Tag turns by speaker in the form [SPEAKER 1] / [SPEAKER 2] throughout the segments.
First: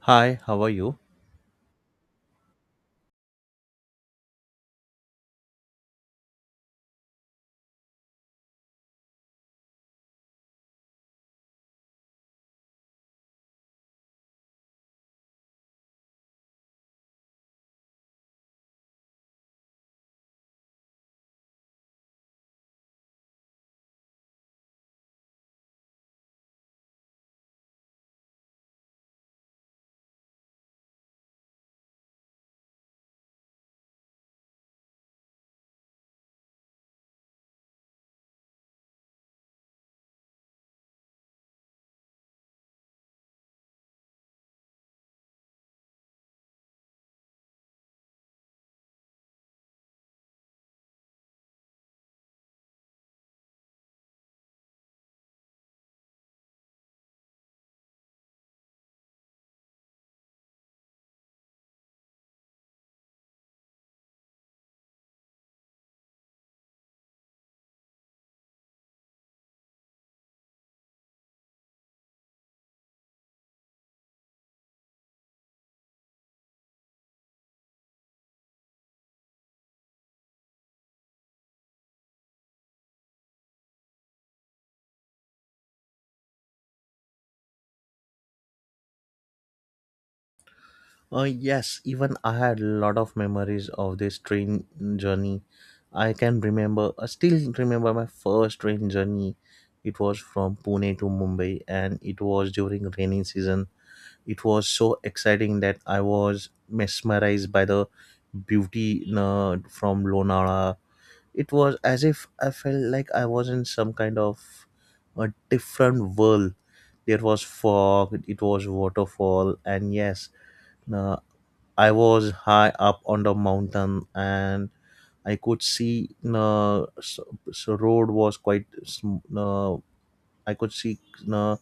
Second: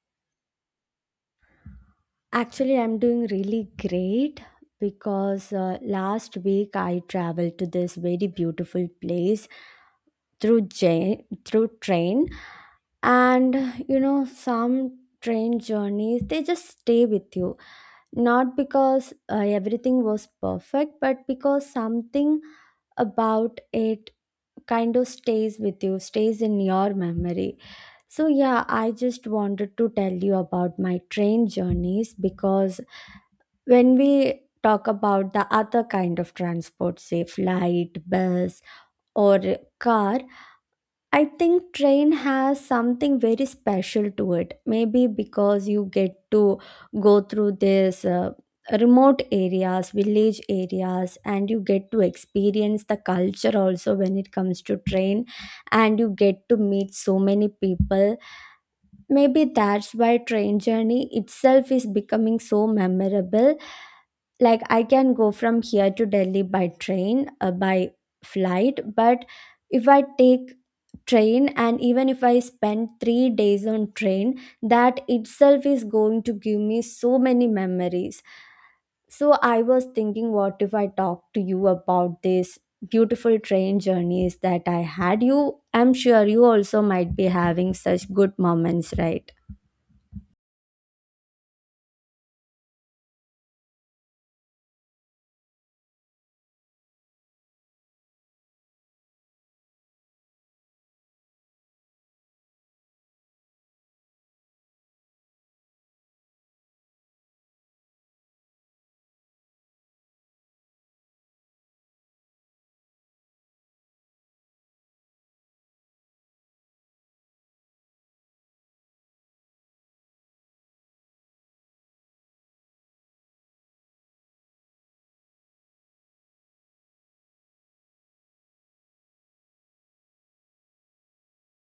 [SPEAKER 1] Hi, how are you?
[SPEAKER 2] Actually, I'm doing really great because last week I traveled to this very beautiful place through ja- through train and some train journeys they just stay with you, not because everything was perfect but because something about it kind of stays with you, stays in your memory. So yeah, I just wanted to tell you about my train journeys, because when we talk about the other kind of transport, say flight, bus, or car, I think train has something very special to it. Maybe because you get to go through this. Remote areas, village areas, and you get to experience the culture also when it comes to train, and you get to meet so many people. Maybe that's why train journey itself is becoming so memorable. Like, I can go from here to Delhi by train, by flight, but if I take train and even if I spend 3 days on train, that itself is going to give me so many memories. So I was thinking, what if I talk to you about this beautiful train journeys that I had. You, I'm sure you also might be having such good moments, right?
[SPEAKER 1] Yes, even I had a lot of memories of this train journey. I can remember, I still remember my first train journey. It was from Pune to Mumbai, and it was during rainy season. It was so exciting that I was mesmerized by the beauty from Lonavala. It was as if I felt like I was in some kind of a different world. There was fog, it was waterfall, and yes, Uh, I was high up on the mountain and I could see the road was quite. I could see uh,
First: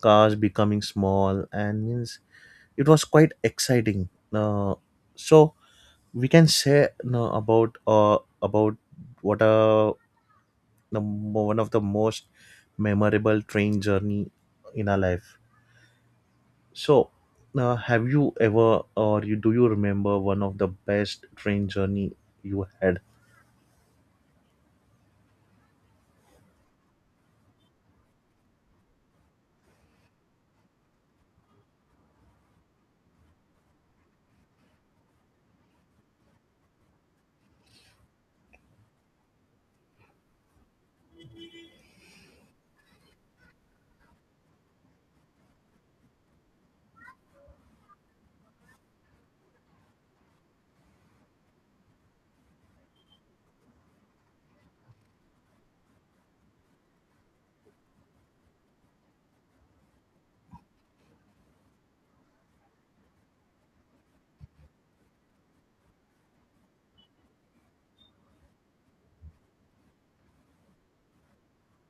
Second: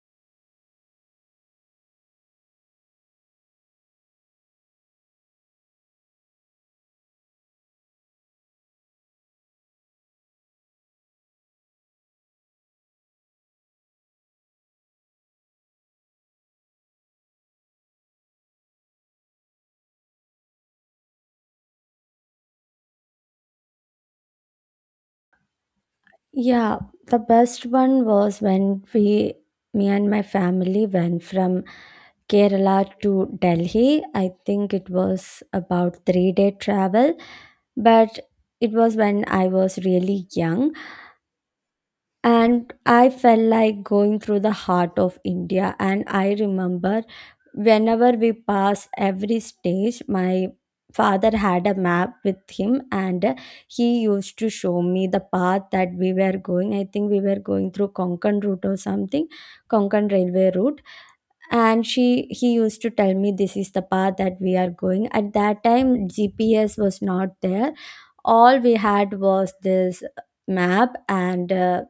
[SPEAKER 1] cars becoming small and means it was quite exciting. So we can say about what uh, one of the most memorable train journey in our life. So, have you ever, do you remember one of the best train journey you had?
[SPEAKER 2] Yeah, the best one was when we, me and my family went from Kerala to Delhi. I think it was about 3 day travel, but it was when I was really young and I felt like going through the heart of India. And I remember whenever we pass every stage, my father had a map with him, and he used to show me the path that we were going. I think we were going through Konkan route or something, Konkan railway route. And she he used to tell me this is the path that we are going. At that time, GPS was not there. All we had was this map, and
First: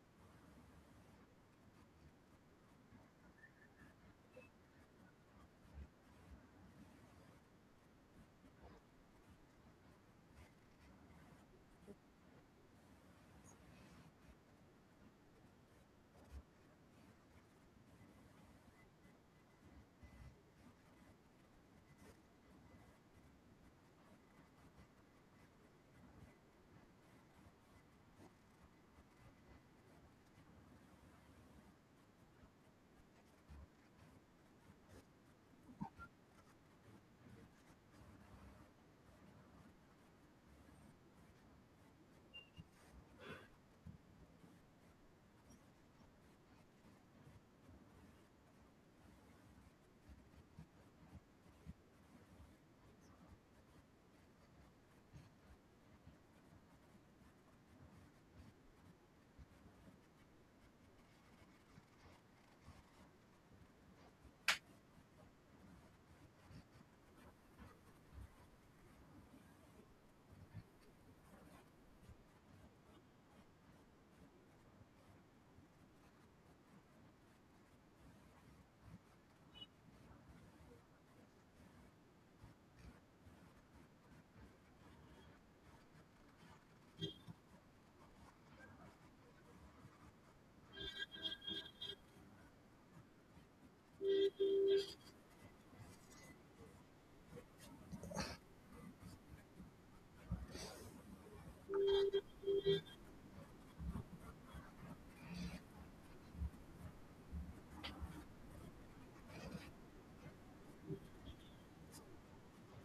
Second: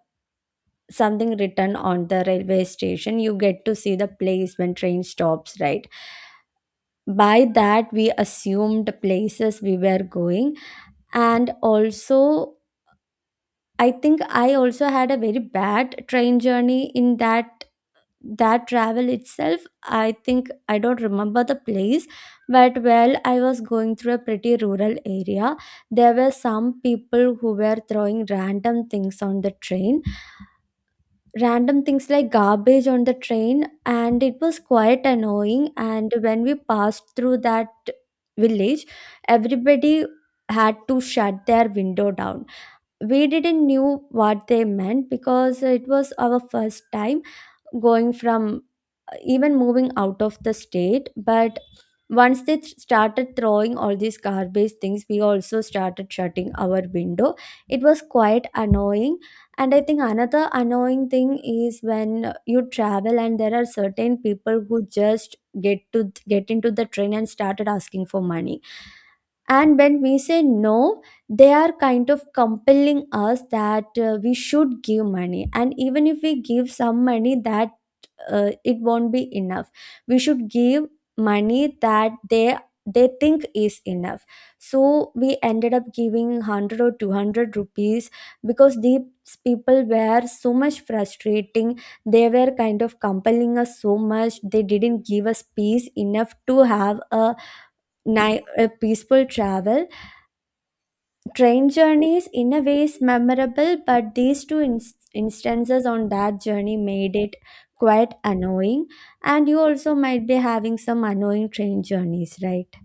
[SPEAKER 2] something written on the railway station. You get to see the place when train stops, right? By that, we assumed places we were going. And also, I think I also had a very bad train journey in that, that travel itself. I think I don't remember the place, but well, I was going through a pretty rural area. There were some people who were throwing random things on the train, random things like garbage on the train, and it was quite annoying. And when we passed through that village, everybody had to shut their window down. We didn't knew what they meant because it was our first time going from, even moving out of the state. But once they started throwing all these garbage things, we also started shutting our window. It was quite annoying. And I think another annoying thing is when you travel and there are certain people who just get to get into the train and started asking for money. And when we say no, they are kind of compelling us that we should give money, and even if we give some money that it won't be enough. We should give money that they think is enough. So we ended up giving 100 or 200 rupees, because these people were so much frustrating. They were kind of compelling us so much, they didn't give us peace enough to have a peaceful travel. Train journeys, in a way, is memorable, but these two instances on that journey made it quite annoying. And you also might be having some annoying train journeys, right?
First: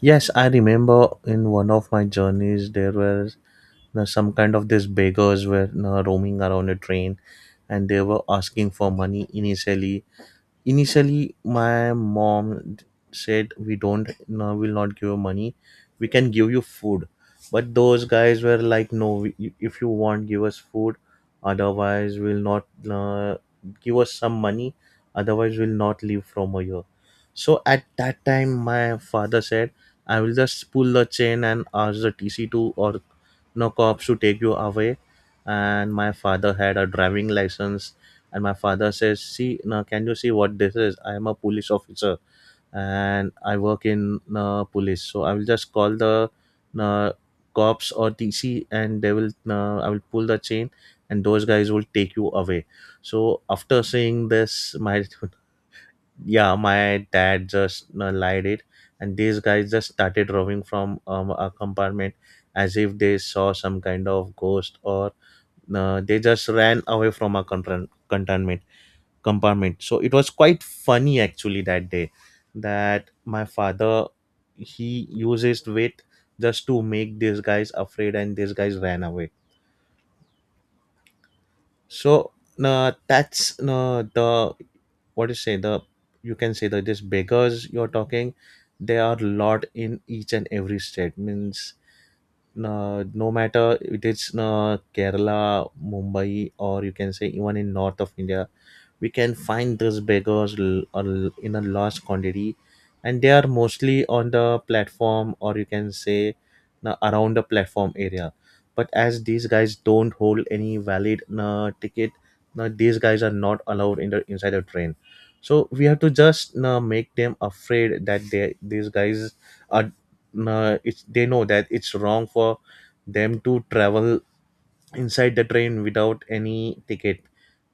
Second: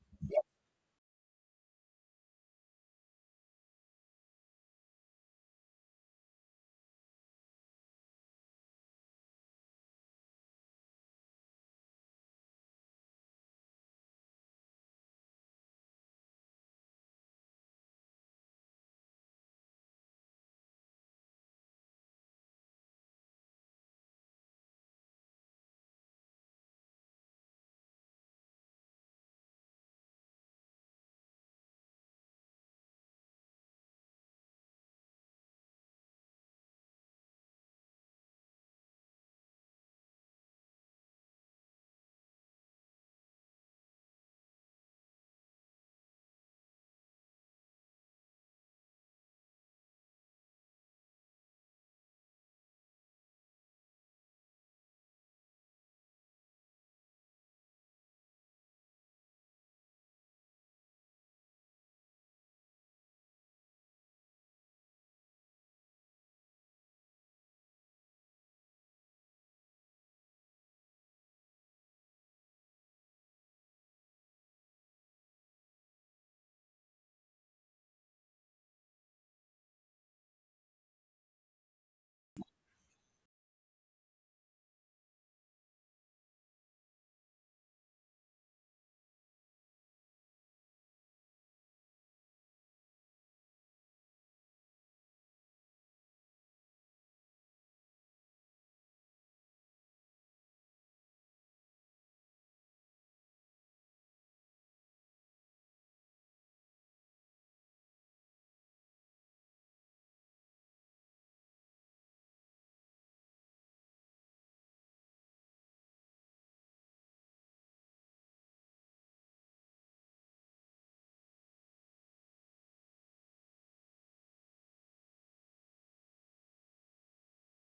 [SPEAKER 1] Yes, I remember in one of my journeys there was you some kind of these beggars were you roaming around a train, and they were asking for money initially. My mom said, "We don't, no, we'll not give you money. We can give you food." But those guys were like, "No, we- if you want, give us food. Otherwise, we'll not uh, give us some money. Otherwise, we'll not leave from here." So at that time, my father said, "I will just pull the chain and ask the TC to or no cops to take you away." And my father had a driving license, and my father says, see now, can you see what this is? I am a police officer and I work in police, so I will just call the uh, cops or TC, and they will I will pull the chain and those guys will take you away. So after saying this, my yeah, my dad just lied it, and these guys just started roaming from our compartment as if they saw some kind of ghost, or they just ran away from our containment compartment. So it was quite funny actually that day, that my father, he uses weight just to make these guys afraid, and these guys ran away. So no, that's no the what do you say the you can say that these beggars you're talking, they are lot in each and every state, means no matter it is Kerala, Mumbai, or you can say even in north of India, we can find these beggars in a large quantity, and they are mostly on the platform, or you can say around the platform area. But as these guys don't hold any valid ticket, these guys are not allowed in the inside the train. So we have to just make them afraid that they these guys are it's they know that it's wrong for them to travel inside the train without any ticket.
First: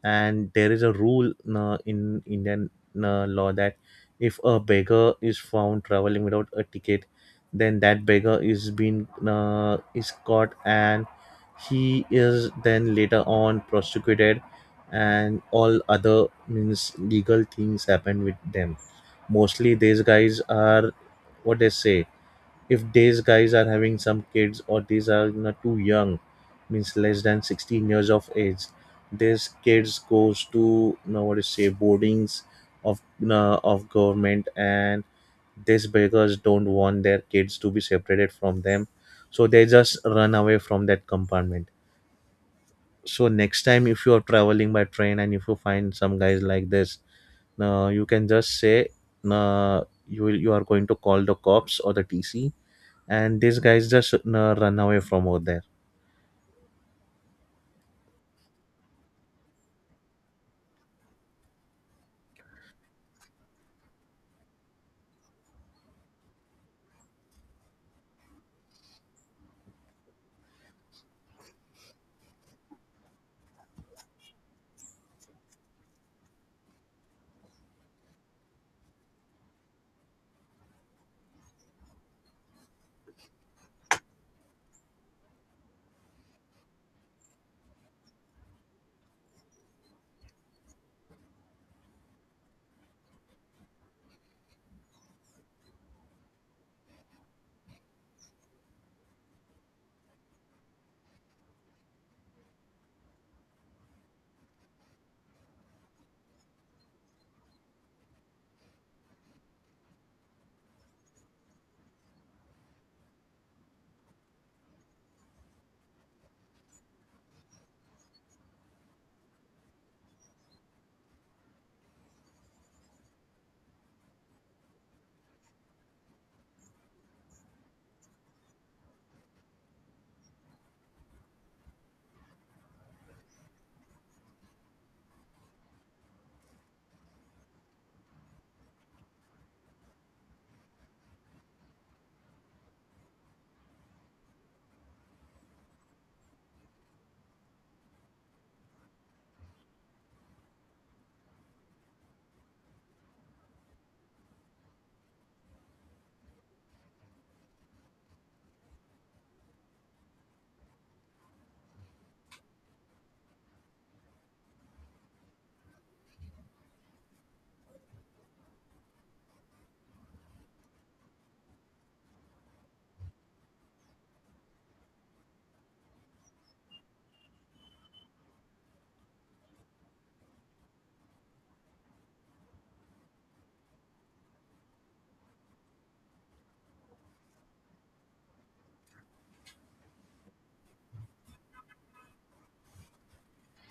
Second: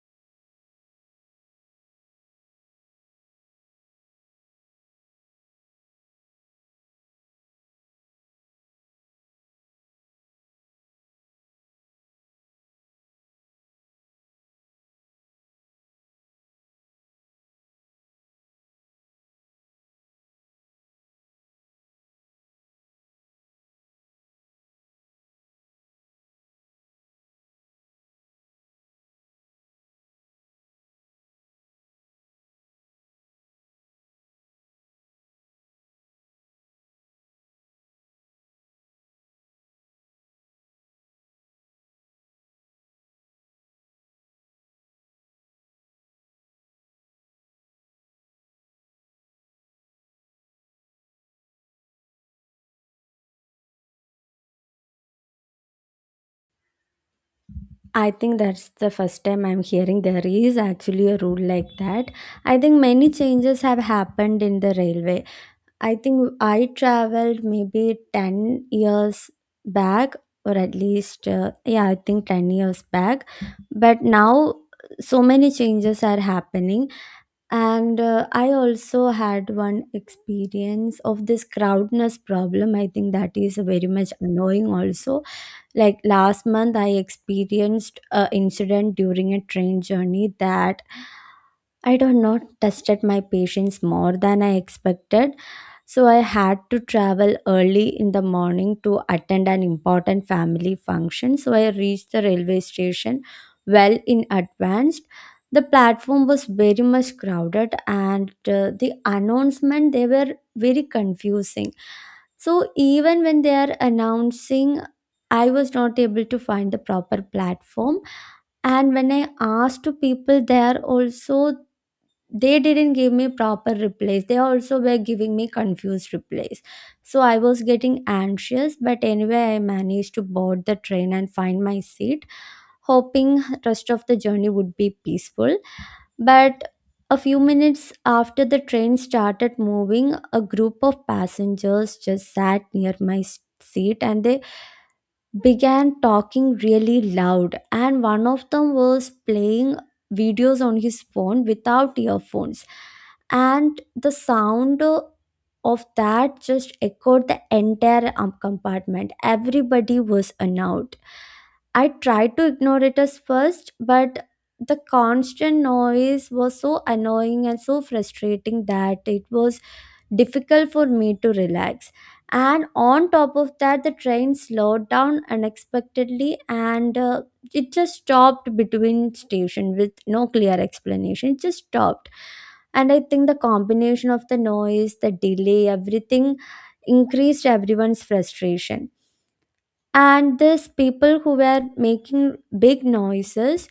[SPEAKER 1] And there is a rule in indian law that if a beggar is found traveling without a ticket, then that beggar is being is caught and he is then later on prosecuted, and all other means legal things happen with them. Mostly these guys are what they say, if these guys are having some kids or these are not too young, means less than 16 years of age, these kids goes to you know, what is say boardings of government, and these beggars don't want their kids to be separated from them, so they just run away from that compartment. So next time if you are traveling by train and if you find some guys like this, you can just say uh, you are going to call the cops or the TC, and these guys just run away from over there.
[SPEAKER 2] I think that's the first time I'm hearing there is actually a rule like that. I think many changes have happened in the railway. I think I traveled maybe 10 years back, or at least, yeah, I think 10 years back. But now, so many changes are happening. And I also had one experience of this crowdness problem. I think that is very much annoying, also. Like last month, I experienced an incident during a train journey that, I don't know, tested my patience more than I expected. So I had to travel early in the morning to attend an important family function. So I reached the railway station well in advance. The platform was very much crowded, and the announcement they were very confusing. So even when they are announcing, I was not able to find the proper platform. And when I asked to people there also, they didn't give me proper replies. They also were giving me confused replies. So I was getting anxious, but anyway, I managed to board the train and find my seat, hoping rest of the journey would be peaceful. But a few minutes after the train started moving, a group of passengers just sat near my seat, and they began talking really loud, and one of them was playing videos on his phone without earphones. And the sound of that just echoed the entire compartment. Everybody was annoyed. I tried to ignore it as first, but the constant noise was so annoying and so frustrating that it was difficult for me to relax. And on top of that, the train slowed down unexpectedly, and it just stopped between station with no clear explanation. It just stopped. And I think the combination of the noise, the delay, everything increased everyone's frustration. And these people who were making big noises,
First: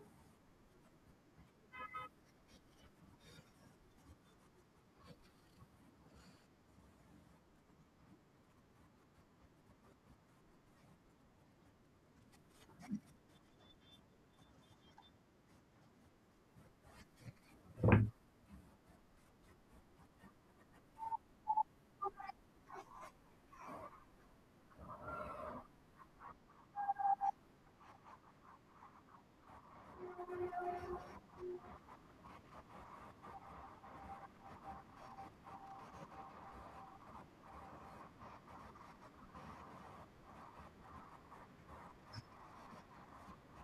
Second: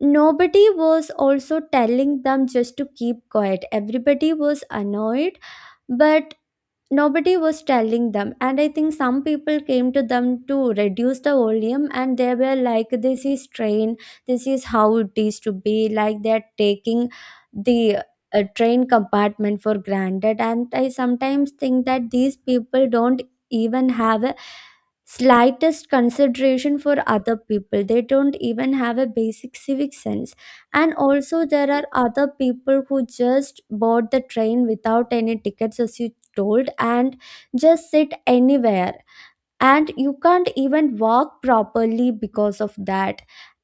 [SPEAKER 2] nobody was also telling them just to keep quiet. Everybody was annoyed, but nobody was telling them. And I think some people came to them to reduce the volume, and they were like, this is train, this is how it is to be. Like, they're taking the train compartment for granted. And I sometimes think that these people don't even have a slightest consideration for other people. They don't even have a basic civic sense. And also, there are other people who just board the train without any tickets, as you told, and just sit anywhere. And you can't even walk properly because of that.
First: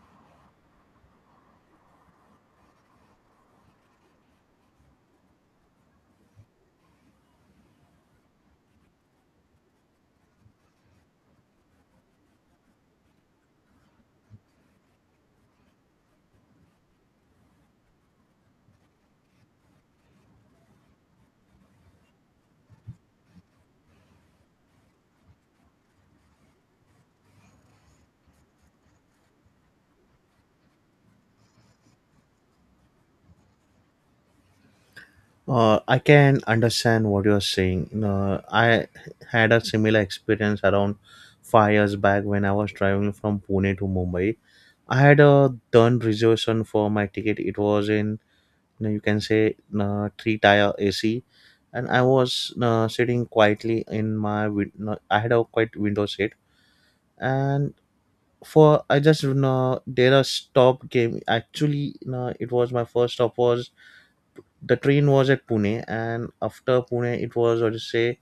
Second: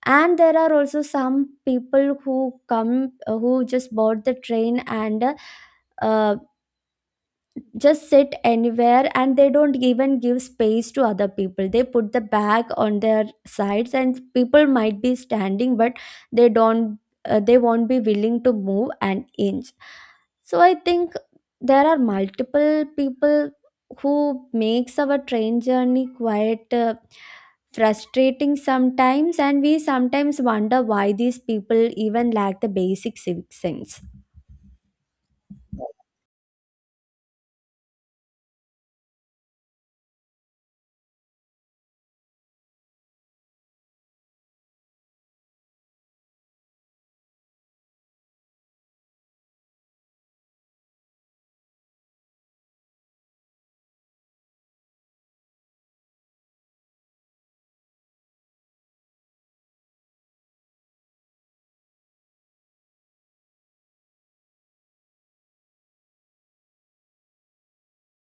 [SPEAKER 2] And there are also some people who come, who just board the train and uh, just sit anywhere, and they don't even give space to other people. They put the bag on their sides, and people might be standing, but they don't, they won't be willing to move an inch. So I think there are multiple people who makes our train journey quite frustrating sometimes, and we sometimes wonder why these people even lack the basic civic sense.
[SPEAKER 1] I can understand what you're saying. I had a similar experience around 5 years back when I was traveling from Pune to Mumbai. I had a done reservation for my ticket. It was in you, know, you can say three tire AC, and I was sitting quietly in I had a quiet window seat, and for I just you know, did a stop game. Actually, you know, it was my first stop was the train was at Pune, and after Pune, it was or to say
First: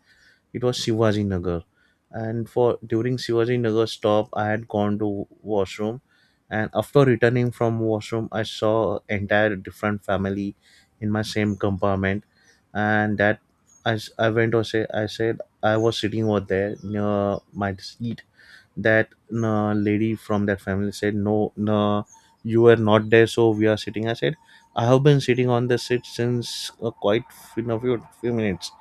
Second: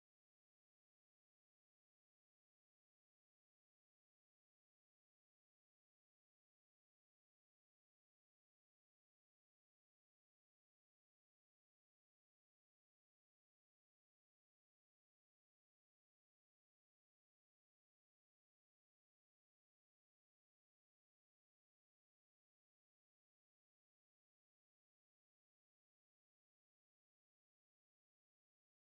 [SPEAKER 1] it was Shivaji Nagar. And for during Shivaji Nagar stop, I had gone to washroom, and after returning from washroom, I saw entire different family in my same compartment, and that I went or say I said I was sitting over there near my seat. That lady from that family said, no no, you were not there, so we are sitting. I said, I have been sitting on the seat since quite few minutes.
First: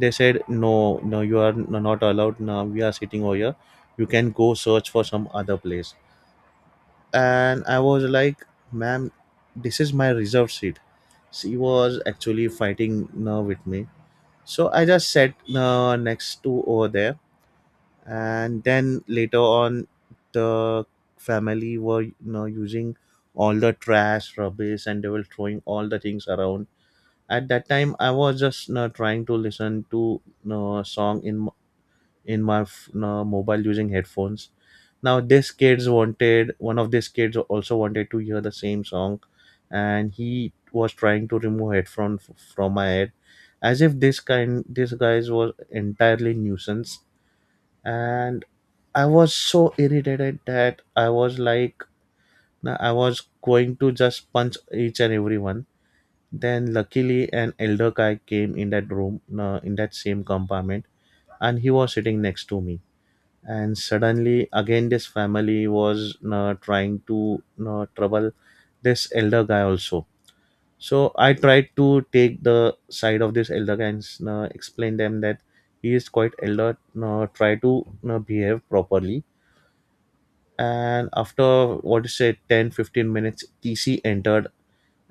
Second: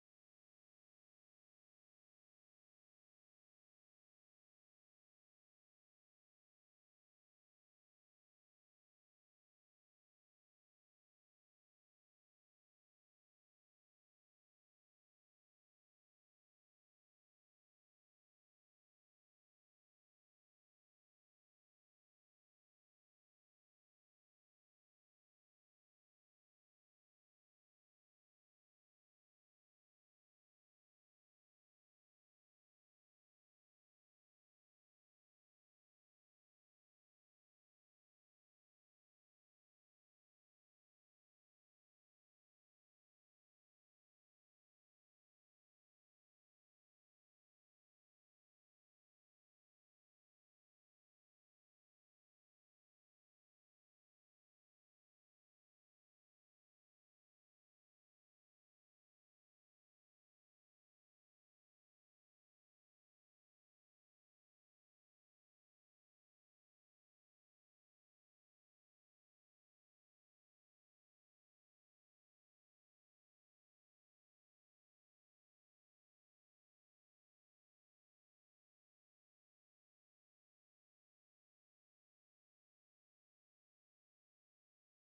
[SPEAKER 1] They said, no no, you are not allowed, now we are sitting over here, you can go search for some other place. And I was like, ma'am, this is my reserved seat. She was actually fighting now with me, so I just sat next to over there. And then later on, the family were you know using all the trash rubbish and they were throwing all the things around. At that time I was just you know, trying to listen to you know, a song in you know, mobile using headphones. Now this kids wanted one of these kids also wanted to hear the same song, and he was trying to remove headphone from my head, as if this guys was entirely nuisance. And I was so irritated that I was like, I was going to just punch each and everyone. Then, luckily, an elder guy came in that room, in that same compartment, and he was sitting next to me. And suddenly, again, this family was trying to trouble this elder guy also. So, I tried to take the side of this elder guy and explain them that he is quite elder, try to behave properly. And after what you say 10, 15 minutes TC entered,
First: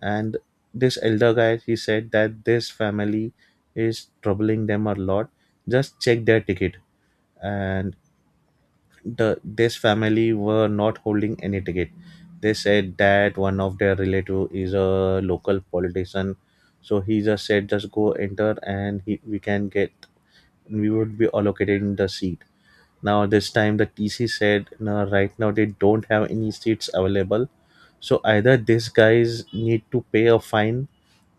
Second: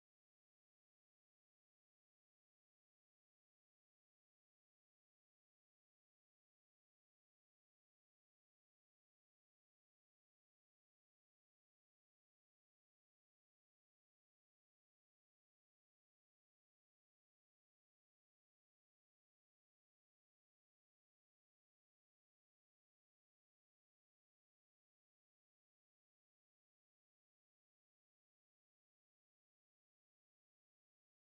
[SPEAKER 1] and this elder guy, he said that this family is troubling them a lot, just check their ticket. And the this family were not holding any ticket. They said that one of their relative is a local politician, so he just said just go enter, and we can get, we would be allocated in the seat. Now this time the TC said no, right now they don't have any seats available, so either these guys need to pay a fine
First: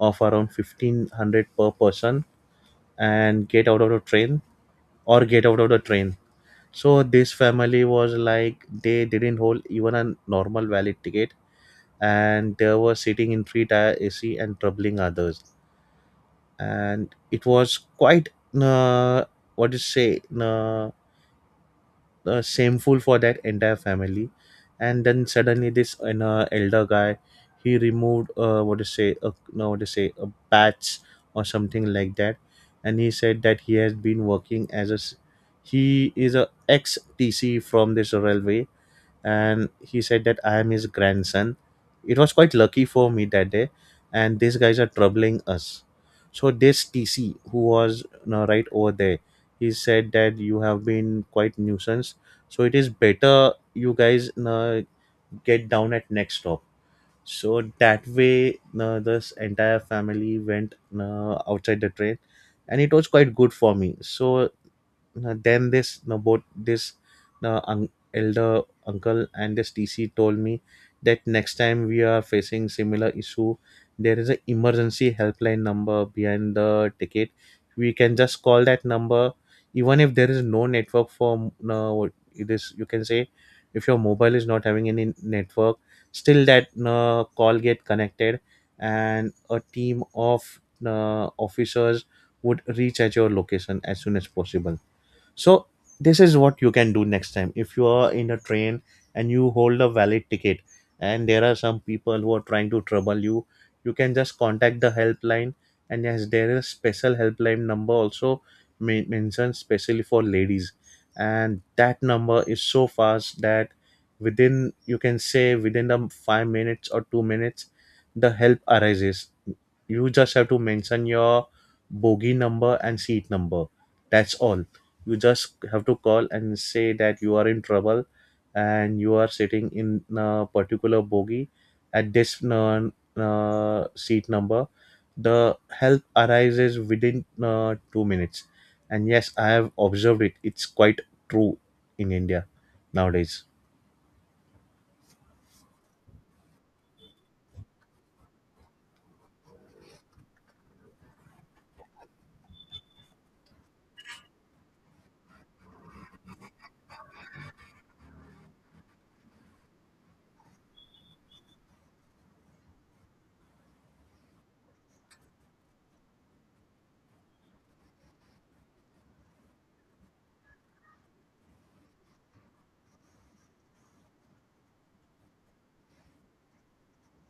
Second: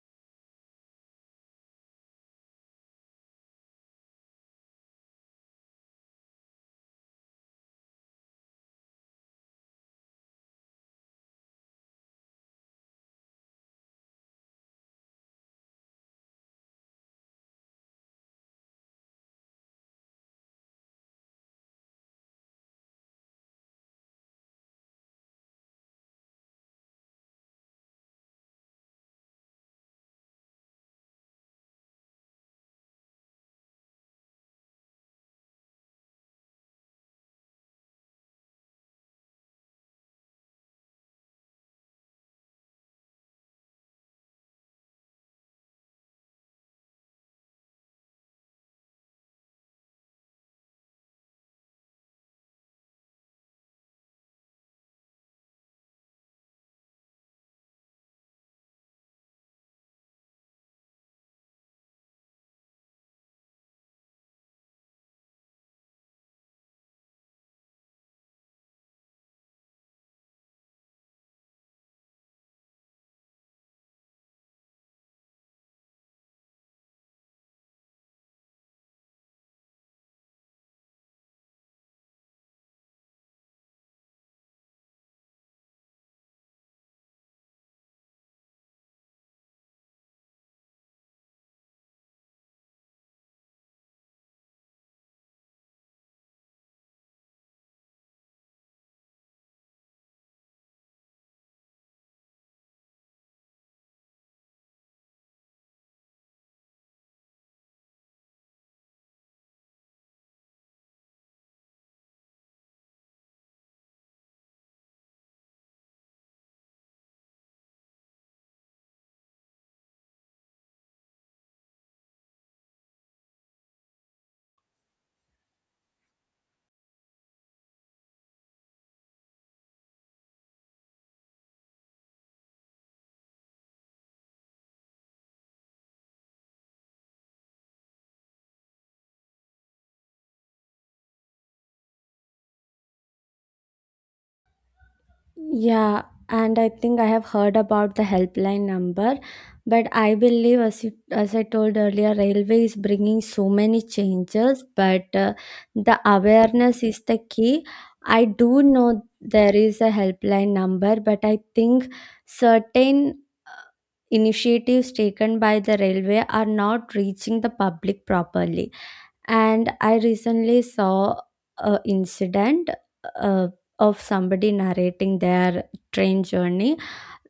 [SPEAKER 1] of around 1,500 per person and get out of the train, or get out of the train. So this family was like, they didn't hold even a normal valid ticket, and they were sitting in free tire AC and troubling others. And it was quite uh, what do you say shameful for that entire family. And then suddenly this an elder guy, he removed what to say a, no what to say a patch or something like that, and he said that he has been working as he is a ex TC from this railway, and he said that I am his grandson. It was quite lucky for me that day, and these guys are troubling us. So this TC who was you know, right over there, he said that you have been quite nuisance. So it is better you guys you know, get down at next stop. So that way, this entire family went outside the train, and it was quite good for me. So then this no both this uh, un- elder uncle and this TC told me that next time we are facing similar issue, there is an emergency helpline number behind the ticket, we can just call that number, even if there is no network for no it is you can say if your mobile is not having any network, still that call get connected, and a team of officers would reach at your location as soon as possible. So this is what you can do next time. If you are in a train and you hold a valid ticket, and there are some people who are trying to trouble you, you can just contact the helpline. And yes, there is a special helpline number also mentioned specially for ladies. And that number is so fast that within you can say within the 5 minutes or 2 minutes, the help arises. You just have to mention your bogie number and seat number. That's all, you just have to call and say that you are in trouble and you are sitting in a particular bogie at this seat number. The help arises within 2 minutes. And yes I have observed it, it's quite true in india nowadays.
[SPEAKER 2] Yeah, and I think I have heard about the helpline number, but I believe, as, you, as I told earlier, railway is bringing so many changes, but the awareness is the key. I do know there is a helpline number, but I think certain uh, initiatives taken by the railway are not reaching the public properly. And I recently saw a incident uh, of somebody narrating their train journey,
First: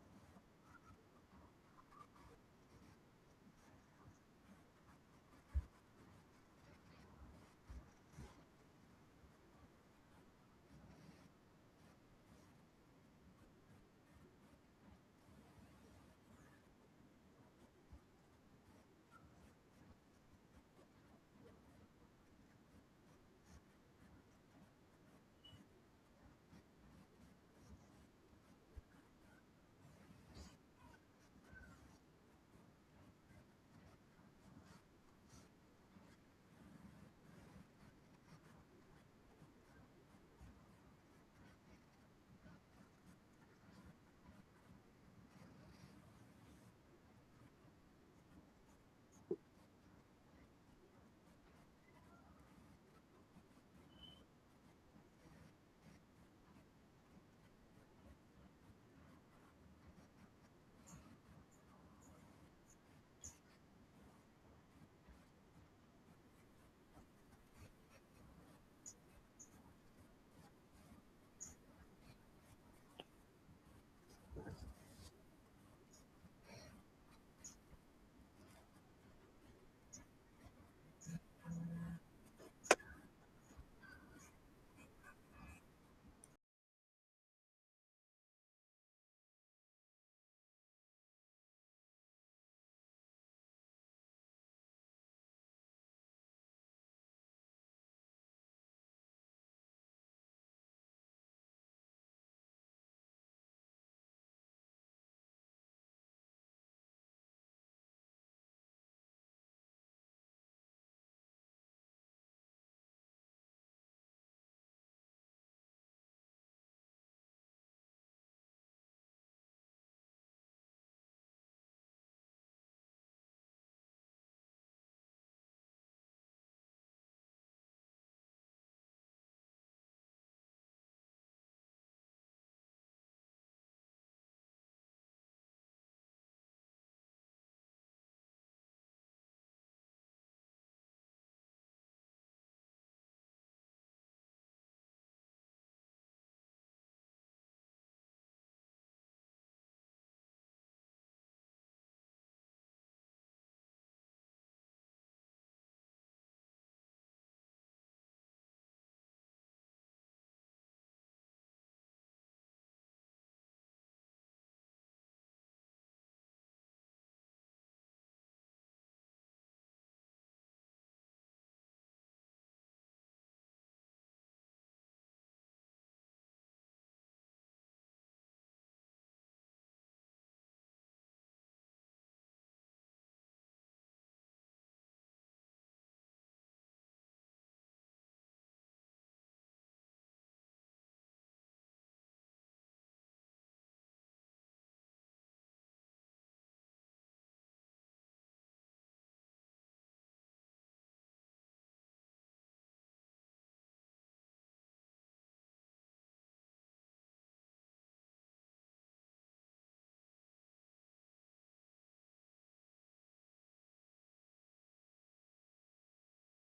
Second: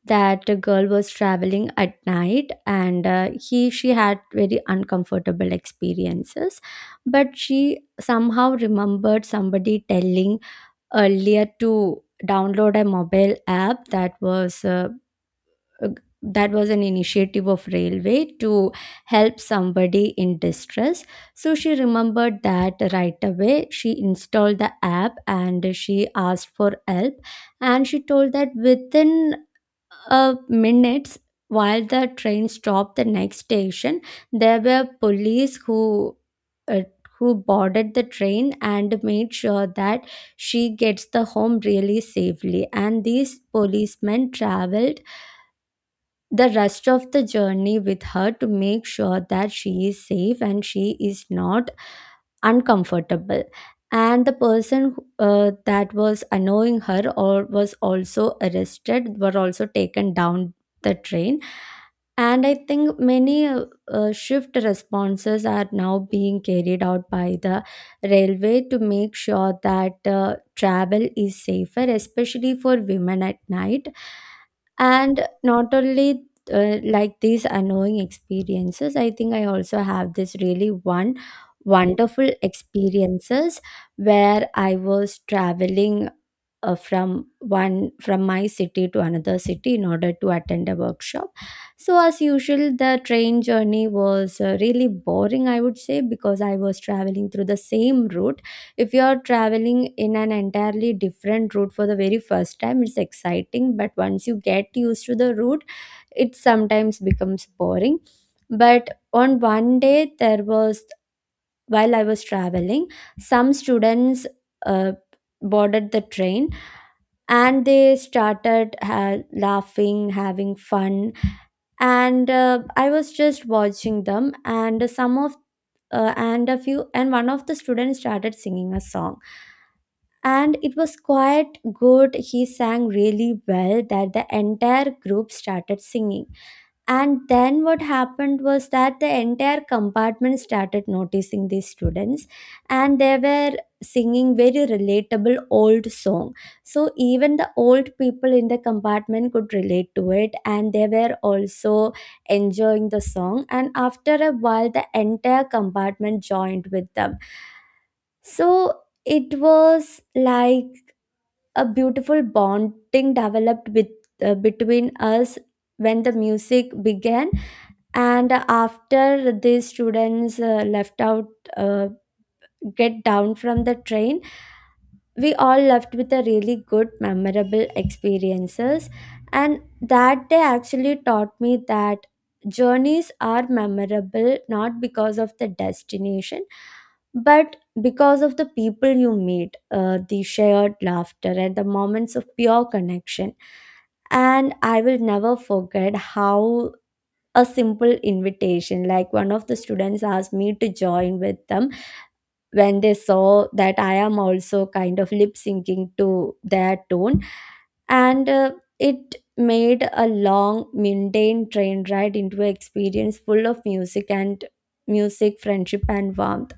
[SPEAKER 2] that a girl was traveling at night, and he she had very uncomfortable experiences. But she somehow remembered somebody telling earlier to download a mobile app uh, that was an initiative of railway to help somebody in distress. So she remembered that, right away she installed the app and she asked for help. And she told that within minutes, while the train stopped the next station, there were police who, uh, who boarded the train and made sure that she gets the home really safely. And these policemen traveled the rest of the journey with her to make sure that she is safe and she is not uncomfortable. And the person that was annoying her, or was also arrested, were also taken down the train. And I think many shift responses are now being carried out by the railway to make sure that travel is safer, especially for women at night. And not only like these annoying experiences, I think I also have this really one wonderful experiences where I was traveling from my city to another city in order to attend a workshop. So as usual, the train journey was really boring, I would say, because I was traveling through the same route. If you are traveling in an entirely different route for the very first time, it's exciting, but once you get used to the route, it sometimes becomes boring. But on one day, there was, while I was traveling, some students uh, boarded the train, and they started laughing, having fun. And I was just watching them, and some of and a few and one of the students started singing a song. And it was quite good, he sang really well, that the entire group started singing. And then what happened was that the entire compartment started noticing these students, and they were singing very relatable old song. So even the old people in the compartment could relate to it, and they were also enjoying the song. And after a while, the entire compartment joined with them. So it was like a beautiful bonding developed with, between us when the music began. And after the students left out, uh, get down from the train, we all left with a really good memorable experiences. And that day actually taught me that journeys are memorable not because of the destination, but because of the people you meet, the shared laughter and the moments of pure connection. And I will never forget how a simple invitation, like one of the students asked me to join with them when they saw that I am also kind of lip syncing to their tone. And it made a long, mundane train ride into an experience full of music and music, friendship, and warmth.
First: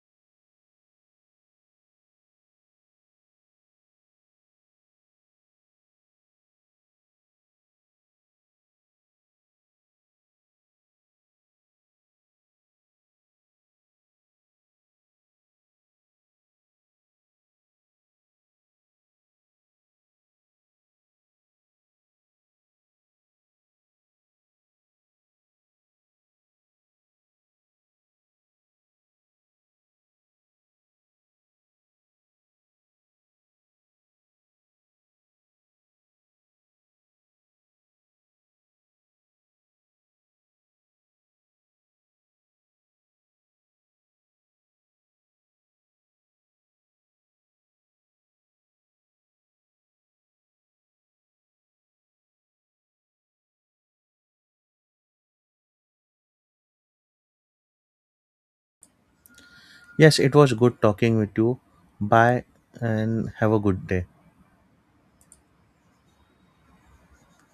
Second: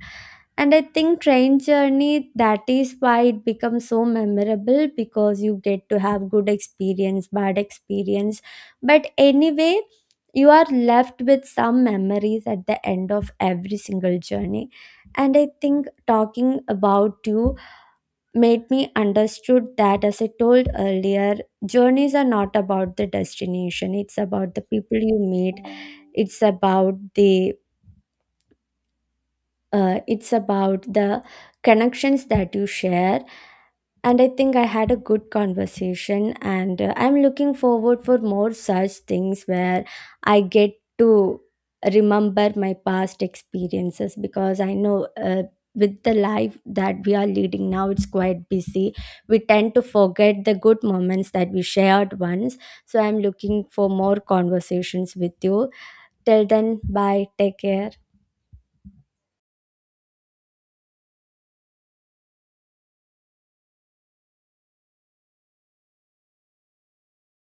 [SPEAKER 2] And I think train journey, that is why it becomes so memorable, because you get to have good experience, bad experience. But anyway, you are left with some memories at the end of every single journey. And I think talking about you made me understood that, as I told earlier, journeys are not about the destination, it's about the people you meet. it's about the it's about the connections that you share. And I think I had a good conversation, and I'm looking forward for more such things where I get to remember my past experiences. Because I know, uh, with the life that we are leading now, it's quite busy. We tend to forget the good moments that we shared once. So I'm looking for more conversations with you. Till then, bye, take care.
[SPEAKER 1] Yes it was good talking with you, bye, and have a good day.